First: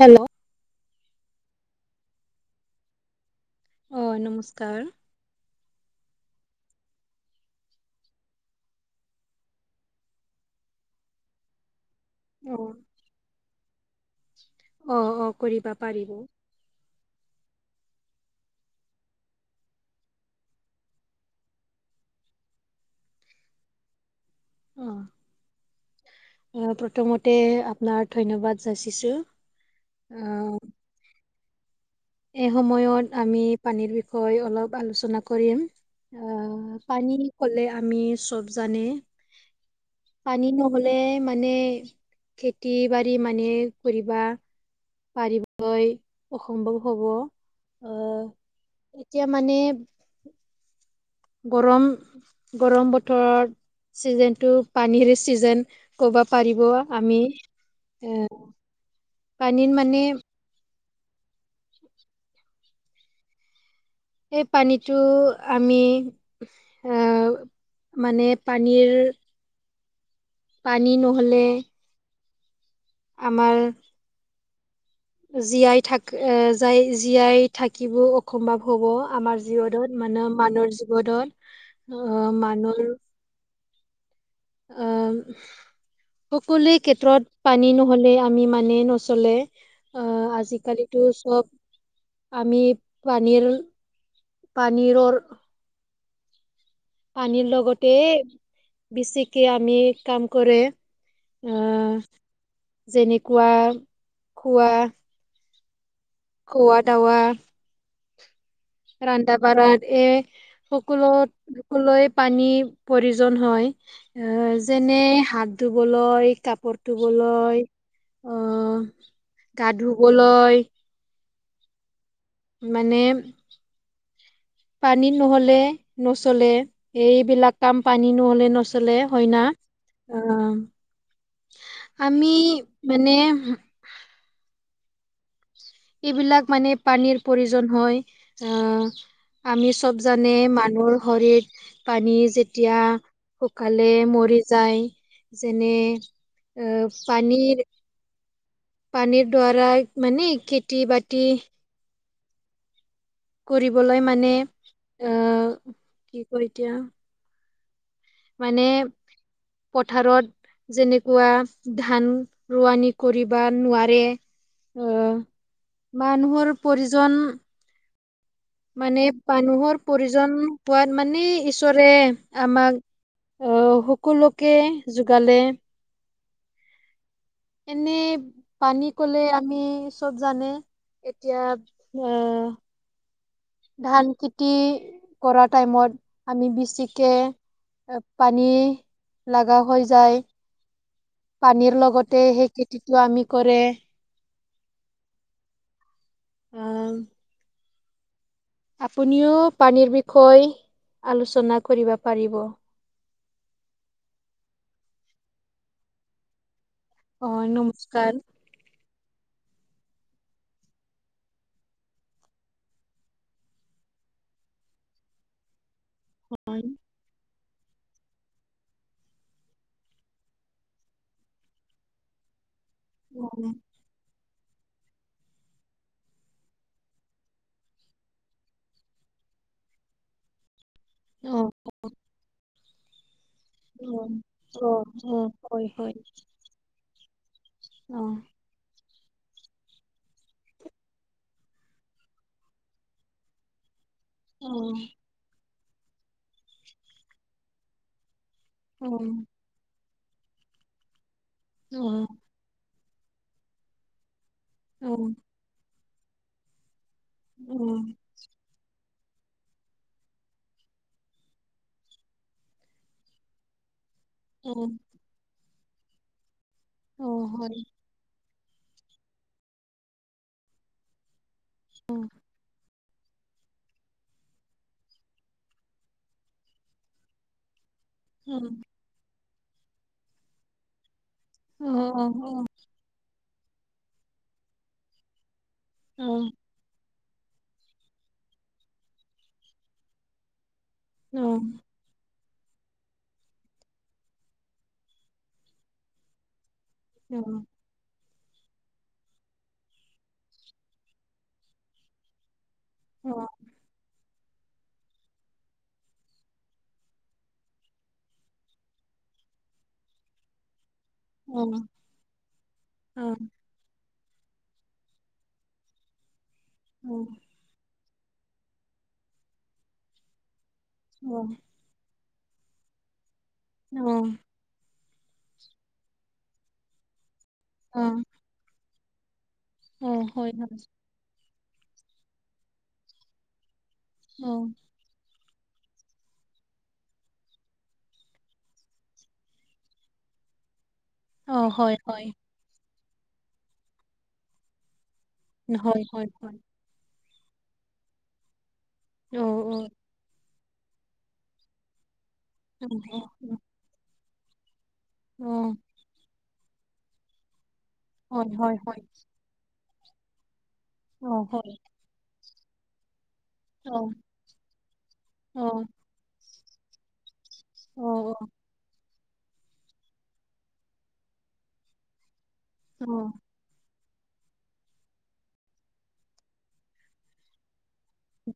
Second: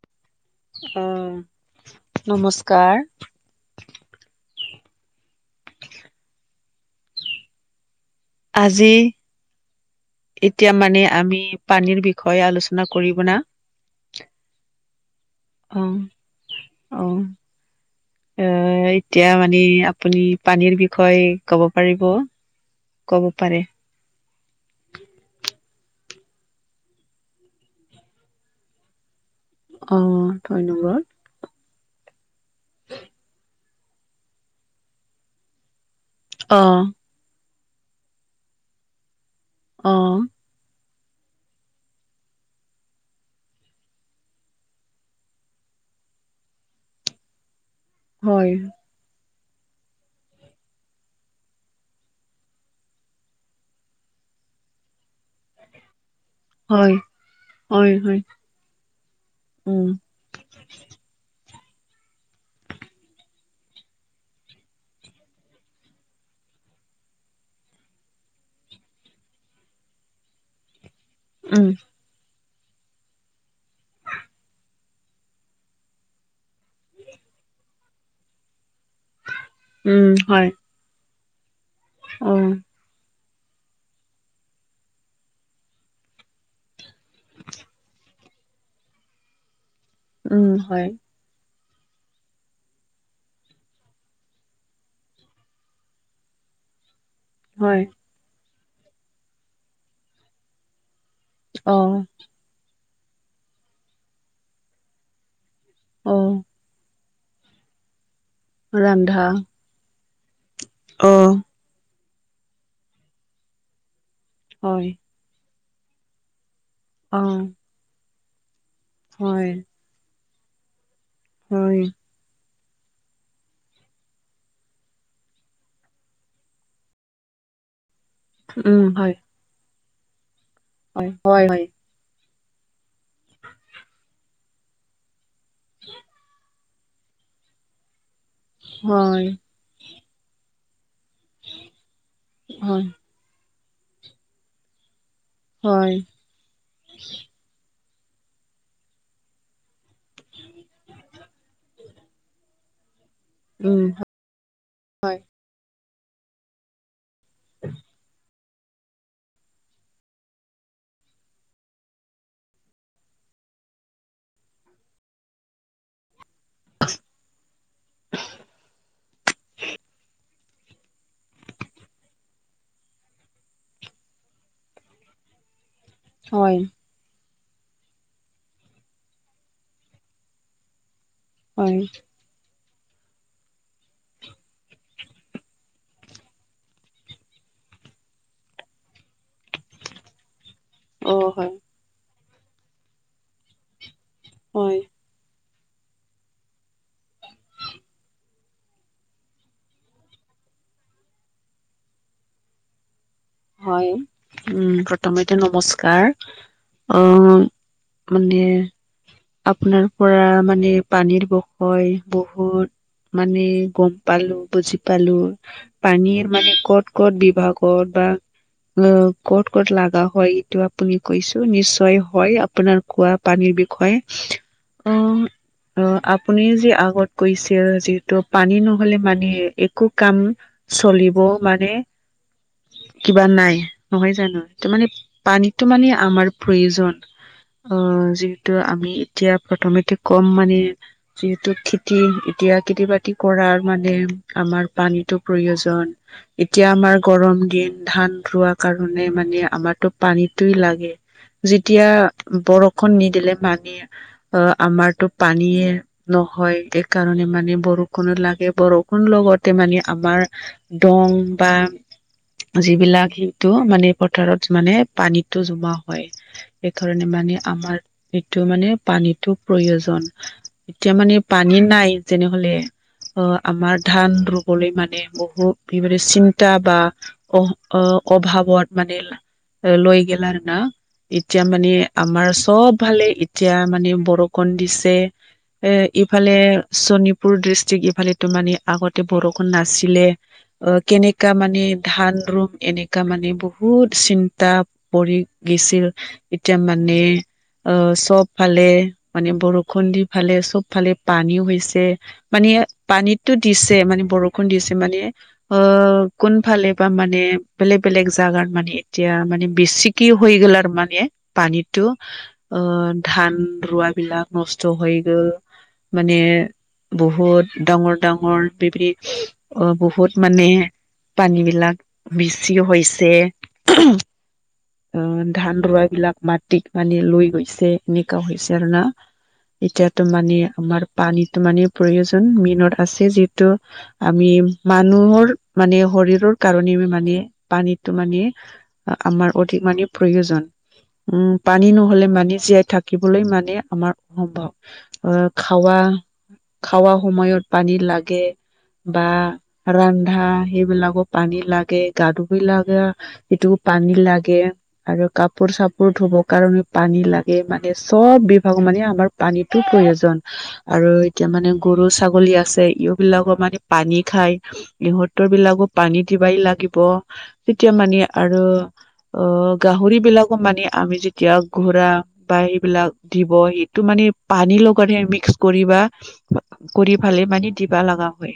Hello. অ নমস্কাৰ। অ নমস্কাৰ। আজি এতিয়া মানে আমি পানীৰ বি বিষয় অ আলোচনা কৰিব না অ কৰিবা অ। পাৰিব অ। অ, এতিয়া মানে আপুনি পানীৰ বিষয়ে কব পাৰিব। ক'ব পাৰে। অ। প্ৰথমতে আপোনাৰ ধন্যবাদ যাচিছো। অ আহ ধন্যবাদ। এই সময়ত আমি পানীৰ বিষয়ে অলপ আলোচনা কৰিম। অ আহ পানী কলে আমি চব জানে অ পানী নহ'লে। মানে মানে খেতি বাৰী মানে কৰিবা। পাৰিবই অসম্ভৱ হ'ব। আহ হয়। এতিয়া মানে গৰম গৰম বতৰত চিজনেটো পানীৰৰে ছিজন। ক'ব পাৰিব হয় আমি হয় হয় এ পানীৰ উম মানে এই পানীটো আমি মানে পানীৰ পানী নহ'লে উম আমাৰ জীয়াই থাক জীয়াই থাকিবো অসম্ভৱ হ'ব আমাৰ। জীৱনত উম মানে হয় মানুহৰ জীৱনত অ মানুৰ অহ। সকলোৱে ক্ষেত্ৰত পানী নহলে আমি মানে নচলে। অ, উম হয় আজিকালিতো চব আমি পানীৰ পানীৰৰ পানীৰ হয় লগতে বেচিকে আমি কাম কৰে। অ আহ যেনেকুৱা খোৱা অ। খোৱা দুৱা। ৰন্ধা বঢ়া এ সকলো। অ লৈ পানীৰ প্ৰয়োজন হয়। হয় যেনে- ধুবলৈ কাপোৰ অ ধুবলৈ আহ হয় গা ধুবলৈ। বলৈ হয়। মানে পানী নহ'লে নচলে এইবিলাক কাম পানী নহ'লে নচলে হয় ন। হয় হয় হয়। আমি মানে এইবিলাক মানে পানীৰ প্ৰয়োজন হয় হয় আহ আমি চব জানে মানুহৰ শৰিত পানী হয় যেতিয়া সুকালে মৰি যায় যেনে হয় আহ পানীৰ- পানীৰ দ্বাৰা মানে খেতি বাতি উম কৰিবলৈ মানে হয় আহ কি কয় এতিয়া উ। মানে পথাৰত যেনেকুৱা ধান ৰোৱানি কৰিব নোৱাৰে। আহ মানুহৰ প্ৰয়োজন। মানে মানুহৰ প্ৰয়োজন পোৱাত মানে ঈশ্বৰে আমাক আহ সকলোকে যোগালে হয় এনেই পানী কলে আমি চব জানে। এতিয়া আহ। হয়, ধান খেতি কৰা টাইমত আমি বেছিকে। পানী লগা হৈ যায়। অ হয় পানীৰ লগতে সেই খেতিটো আমি কৰে। হয়। অঁ। আপুনিও পানীৰ বিষয়ে আলোচনা কৰিব পাৰিব। হয়। উম প্ৰথমতে নমস্কাৰ। অ, মানে আপোনাৰ পৰা মানে পানীৰ বসয় বহুত। মানে গম পালো বুজি পালো। পানীৰ মানে ক'ত ক'ত বিভাগত বা। অ ক'ত ক'ত লগা হয় এইটো আপুনি কৈছো নিশ্চয় হয় আপোনাৰ- খোৱা অ পানীৰ বিষয়ে- অ', [inaudible] অ আপুনি যে আগত কৈছে যিহেতু পানী নহলে মানে একো কাম চলিব অ মানে। কিবা নাই অ নহয় জানো ত অ মানে অ, পানীতো হয় মানে হয় আমাৰ- প্ৰয়োজন অ আহ যিহেতু আমি এতিয়া প্ৰথমতে কম মানে- যিহেতু খেতি এতিয়া খেতি বাতি কৰাৰ মানে- অ আমাৰ পানীতো প্ৰয়োজন এতিয়া আমাৰ গৰম দিন ধান ৰোৱা। অ অ কাৰণে মানে আমাৰতো পানীটোই লাগে যেতিয়া বৰষুণ নিদিলে মানি অ অ আমাৰতো পানীয়ে নহয়। কাৰণে মানে অ বৰষুণো লাগে বৰষুণ লগতে মানে আমাৰ দং বা- যিবিলাক সেইটো মানে অ পথাৰত মানে পানীতটো জমা হয়। সেইকাৰণে অ মানে হয় আমাৰ এইটো মানে পানীতটো প্ৰয়োজন। এতিয়া মানে পানী নাই যেনেহলে। অ, আমাৰ ধান বলৈ মানে বহুত এই চিন্তা বা অ, অ। অভাৱত মানে লৈ গেলা আৰু না এতিয়া মানে আমাৰ চব ভালে এতিয়া মানে বৰষুণ দিছে। এ ইফালে শোণপুৰ ডিষ্ট্ৰিক ইফালে তো মানে আগতে বৰষুণ নাছিলে। অ, কেনেকা মানে ধান ৰুম এনেকা মানে বহুত চিন্তা পৰি গেছিল। এতিয়া মানে আহ, চবফালে মানে বৰষুণ দি ফালে চব ফালে পানী হৈছে। মানে পানীতো দিছে মানে বৰষুণ দিছে মানে অ, কোনফালে বা মানে বেলেগ - বেলেগ জোগাত মানে এতিয়া মানে বেছিকি হৈ গ'ল আৰু মানে পানীতো অ, ধান ৰোৱা বিলাক নষ্ট হৈ গ' মানে বহুত ডাঙৰ - ডাঙৰ বিপ অ, বহুত মানে পানী বিলাক বেছিও হৈছে। অ', অ, ধান ৰোৱা বিলাক মাটিত মানে লৈ গৈছে এনেকুৱা হৈছে আৰু না এতিয়াতো মানে আমাৰ পানীতো মানে প্ৰয়োজন মেইনত আছে যি টো আমি মানুহৰ মানে শৰীৰৰ কাৰণে মানে পানীটো মানে আমাৰ অধিক মানে প্ৰয়োজন। উম, পানী নহলে মানি জীয়াই থাকিবলৈ মানে আমাৰ অসম্ভৱ আহ খাৱা-খাৱা সময়ত পানী লাগে। বা ৰন্ধা সেইবিলাকৰ পানী লাগে গা ধুবই লাগে সেইটো পানী লাগে আৰু কাপোৰ চাপোৰ ধুবৰ কাৰণে পানী লাগে মানে চব বিভাগ মানে আমাৰ পানীতো প্ৰয়োজন। আৰু এতিয়া মানে গৰু ছাগলী আছে ইবিলাকো মানে পানী খাই ইহঁতৰ বিলাকো পানী দিবাই লাগিব। তেতিয়া মানে আৰু অ, গাহৰি বিলাকো মানে আমি যেতিয়া ঘোৰা বা সেইবিলাক দিব সেইটো মানে পানী লগত মিক্স কৰিবা। কৰি পালে মানে দিবা লগা হয়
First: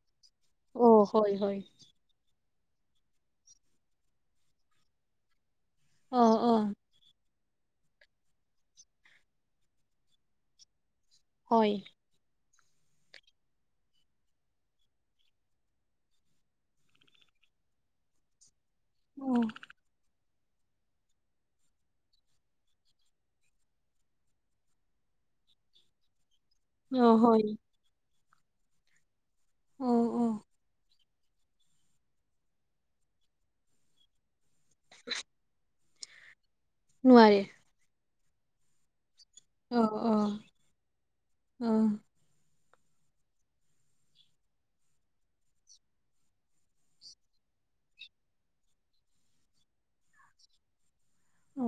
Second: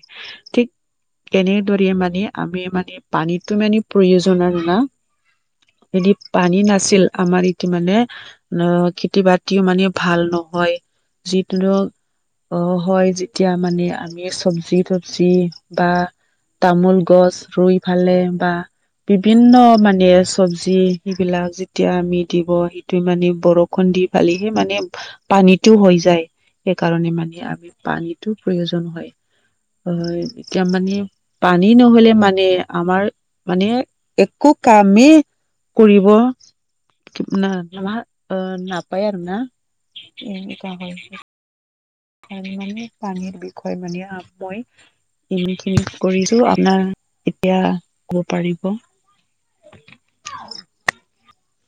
ঠিক এনেদৰে মানে আমি মানে পানীতো মানে প্ৰয়োজন আৰু না। এদি পানী নাছিল আমাৰ ই মানে অ, খেতি বাতিও মানে ভাল নহয় যিটো অ, হয় যেতিয়া মানে আমি চব্জি তবজি বা তামোল গছ ৰুই ফালে বা বিভিন্ন মানে চব্জি সেইবিলাক যেতিয়া আমি দিব সেইটোৱে মানে বৰষুণ দি পালিহি মানে পানীতো হৈ যায়। সেইকাৰণে মানে আমি পানীতো প্ৰয়োজন হয় অ, এতিয়া মানে পানী নহলে মানে আমাৰ মানে একো কামেই কৰিব নোৱাৰে না - না অ, নাপায় আৰু না? অহ', অহ', এনেকুৱা হয় অহ', মানে পানীৰ বিষয় মানে আ মই খিনি কৰিছো আপোনাৰ এতিয়া কব পাৰিব। অ,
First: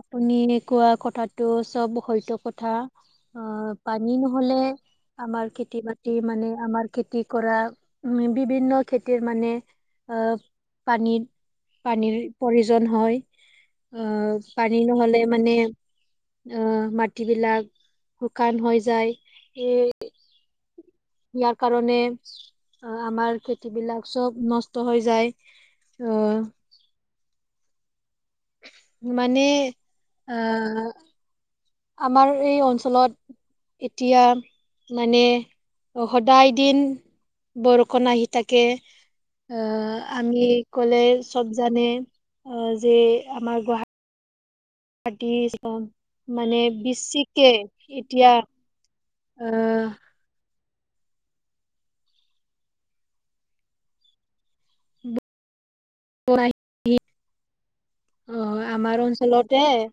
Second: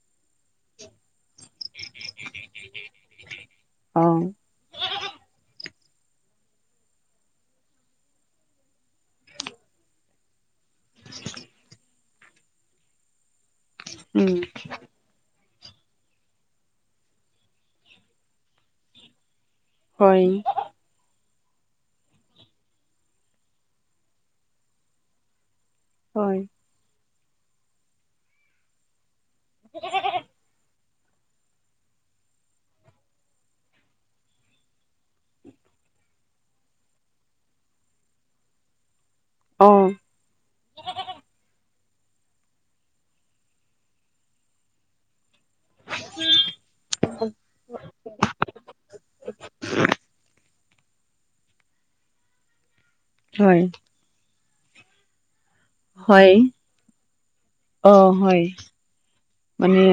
আপুনি কোৱা কথাটো চব হয়ত কথা অ, অ পানী নহলে আমাৰ খেতি বাতি মানে আমাৰ খেতি কৰা উম, বিভিন্ন খেতিৰ মানে আহ পানীৰ - পানীৰ প্ৰয়োজন হয়। উম অ'! পানী নহ'লে মানে, আঁ মাটিবিলাক, শুকান হৈ যায়। [unintelligible] হয় ইয়াৰ কাৰণে, আমাৰ খেতি বিলাক, চব নষ্ট হৈ যায়। হয় অ'! মানে, আঁ আমাৰ এই অঞ্চলত এতিয়া, মানে, সদায় দিন বৰষুণ আহি থাকে। অ'! আহ আমি ক'লে, চব জানে। অ'! যে, আমাৰ গুৱা গুৱাহাটীৰ, অ'! মানে, বেছিকে এতিয়া অ'! হয়! [unintelligible] হয়! অ হয় অ'! আমাৰ অঞ্চলতে, মানে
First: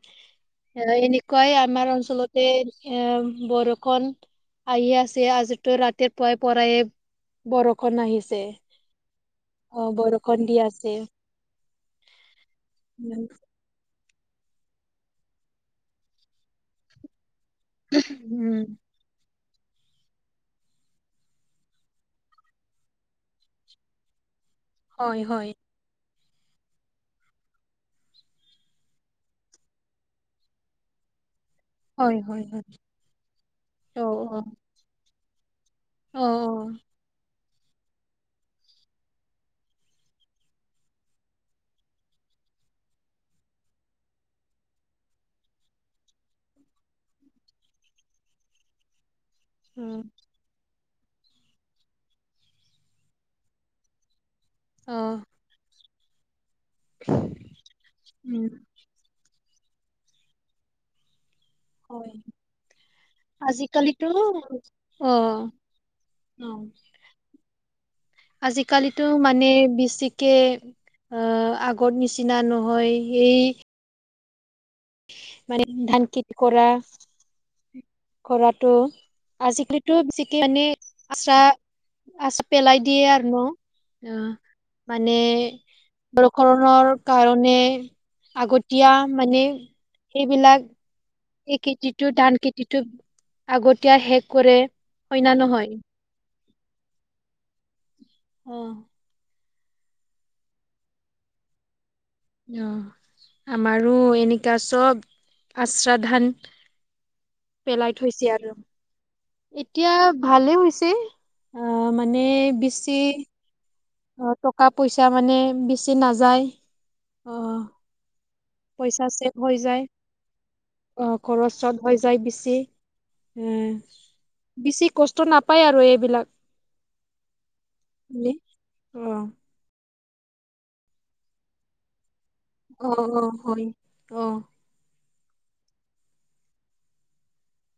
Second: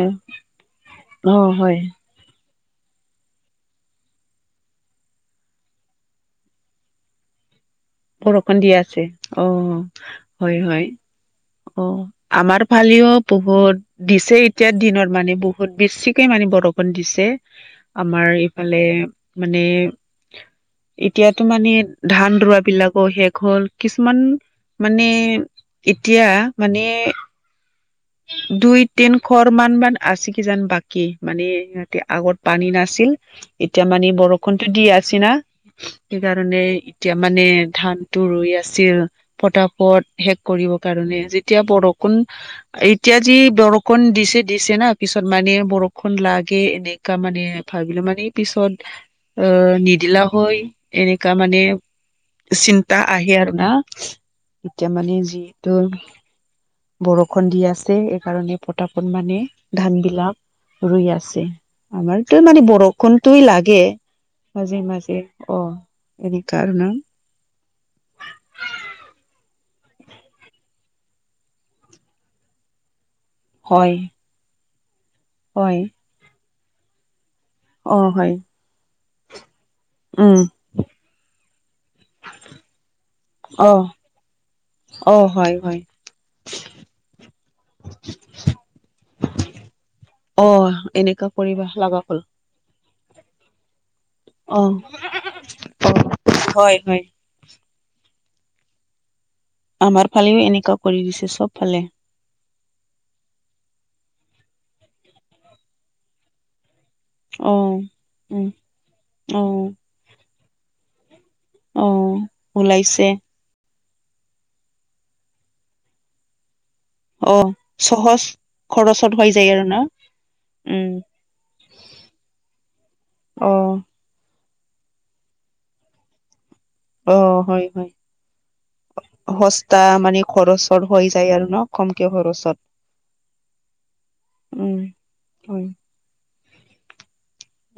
অ এনেকুৱাই হয় আমাৰ অঞ্চলত এই, এই, বৰষুণ আহি আছে। আজিতো, ৰাতিপুৱাই পৰাই বৰষুণ আহিছে। বৰষুণ দি আছে অ'! বৰষুণ হয় দি হয় আছে। অ'! আমাৰ ফালেও বহুত। দিছে এতিয়া দিনত, মানে। বহুত বেছিকে মানে, বৰষুণ দিছে। আমাৰ, উম এইফালে মানে, এতিয়াতো মানে, ধান ৰোৱা বিলাকৰ শেষ হ'ল। কিছুমান মানে, হয় হয় এতিয়া মানে, দুই- তিনশৰ মান, মান আছে, কিজানি বাকী মানে। এতিয়া, হয় আগত হয় হয় পানী নাছিল। এতিয়া অ মানে, অ বৰষুণতো দি আছ না। সেইকাৰণে, অ', এতিয়া মানে ধানটো ৰোই আছিল, পতাপত শেষ কৰিব কাৰণে। যেতিয়া, বৰষুণ এতিয়া যি, বৰষুণ দিছে, দিছে না। পিছত মানে, বৰষুণ লাগে, এনে তাৰমানে, ভাবিলে মানে, পিছত [inaudible] অ'! নিদিলা হয়। এনেকা, মানে চিন্তা আহে আৰু না! এতিয়া অ মানে, যিহেতু বৰষুণ দি আছে। উম, সেইকাৰণে, পতাপত মানে, ধান বিলাক ৰোই আছে। হয়। আমাৰটো মানে, বৰষুণটোৱেই লাগে, আজিকালিতো মাজে -মাজে। অ'! এনে, অ কাৰণত। আজিকালিতো মানে, বেছিকে আঁ আগৰ নিচিনা নহয়। সেই, হয়! মানে, হয় ধান খেতি কৰা, অ হয় কৰাটো আজিকালিটো, উম [unintelligible] আচ পেলাই দিয়ে আৰু ন'? অ অ'! অ মানে, হয় হয় বৰষুণৰ কাৰণে, আগতীয়া মানে। সেইবিলাক অ'! এনেকুৱা। এই খেতিটো, ধান খেতিটো, আগত শেষ কৰে। অ অ হয় না নহয়? হয়, হয়। অ'! আমাৰ ফালেও, এনেকুৱা কৰি দিছে, চব ফালে। অ'! আমাৰো এনেকুৱা, চব আশ্ৰ ধান অ পেলাই থৈছে উম আৰু। অ এতিয়া ভালে হৈছে অ, মানে বেছি ওলাইছে অ, টকা পইচা মানে বেছি নাযায়। অ, সহজ। পইচা খৰচত চছেভ হৈ আৰু ন যায়। উম অ, খৰচ হৈ যায় বেছি অ এ। বেছি কষ্ট নাপায় আৰু এইবিলাক। অ, হয়-হয়। বুলি অ তা মানে খৰচত হৈ যায় আৰু ন কমকে খৰচত। অ', অ', হয় অ, উম, হয়।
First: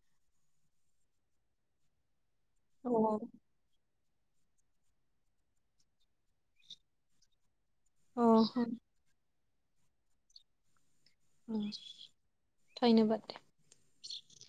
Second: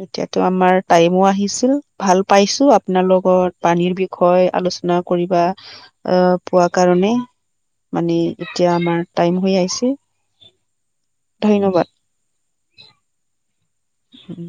এতিয়াতো আমাৰ টাইমো আহিছিল ভাল পাইছো অ আপোনাৰ লগত পানীৰ বিষয়ে আলোচনা কৰিব আহ পোৱা কাৰণে। মানে অ এতিয়া হয় আমাৰ টাইম হৈ আহিছে। ধন্যবাদ। ধন্যবাদ। উম,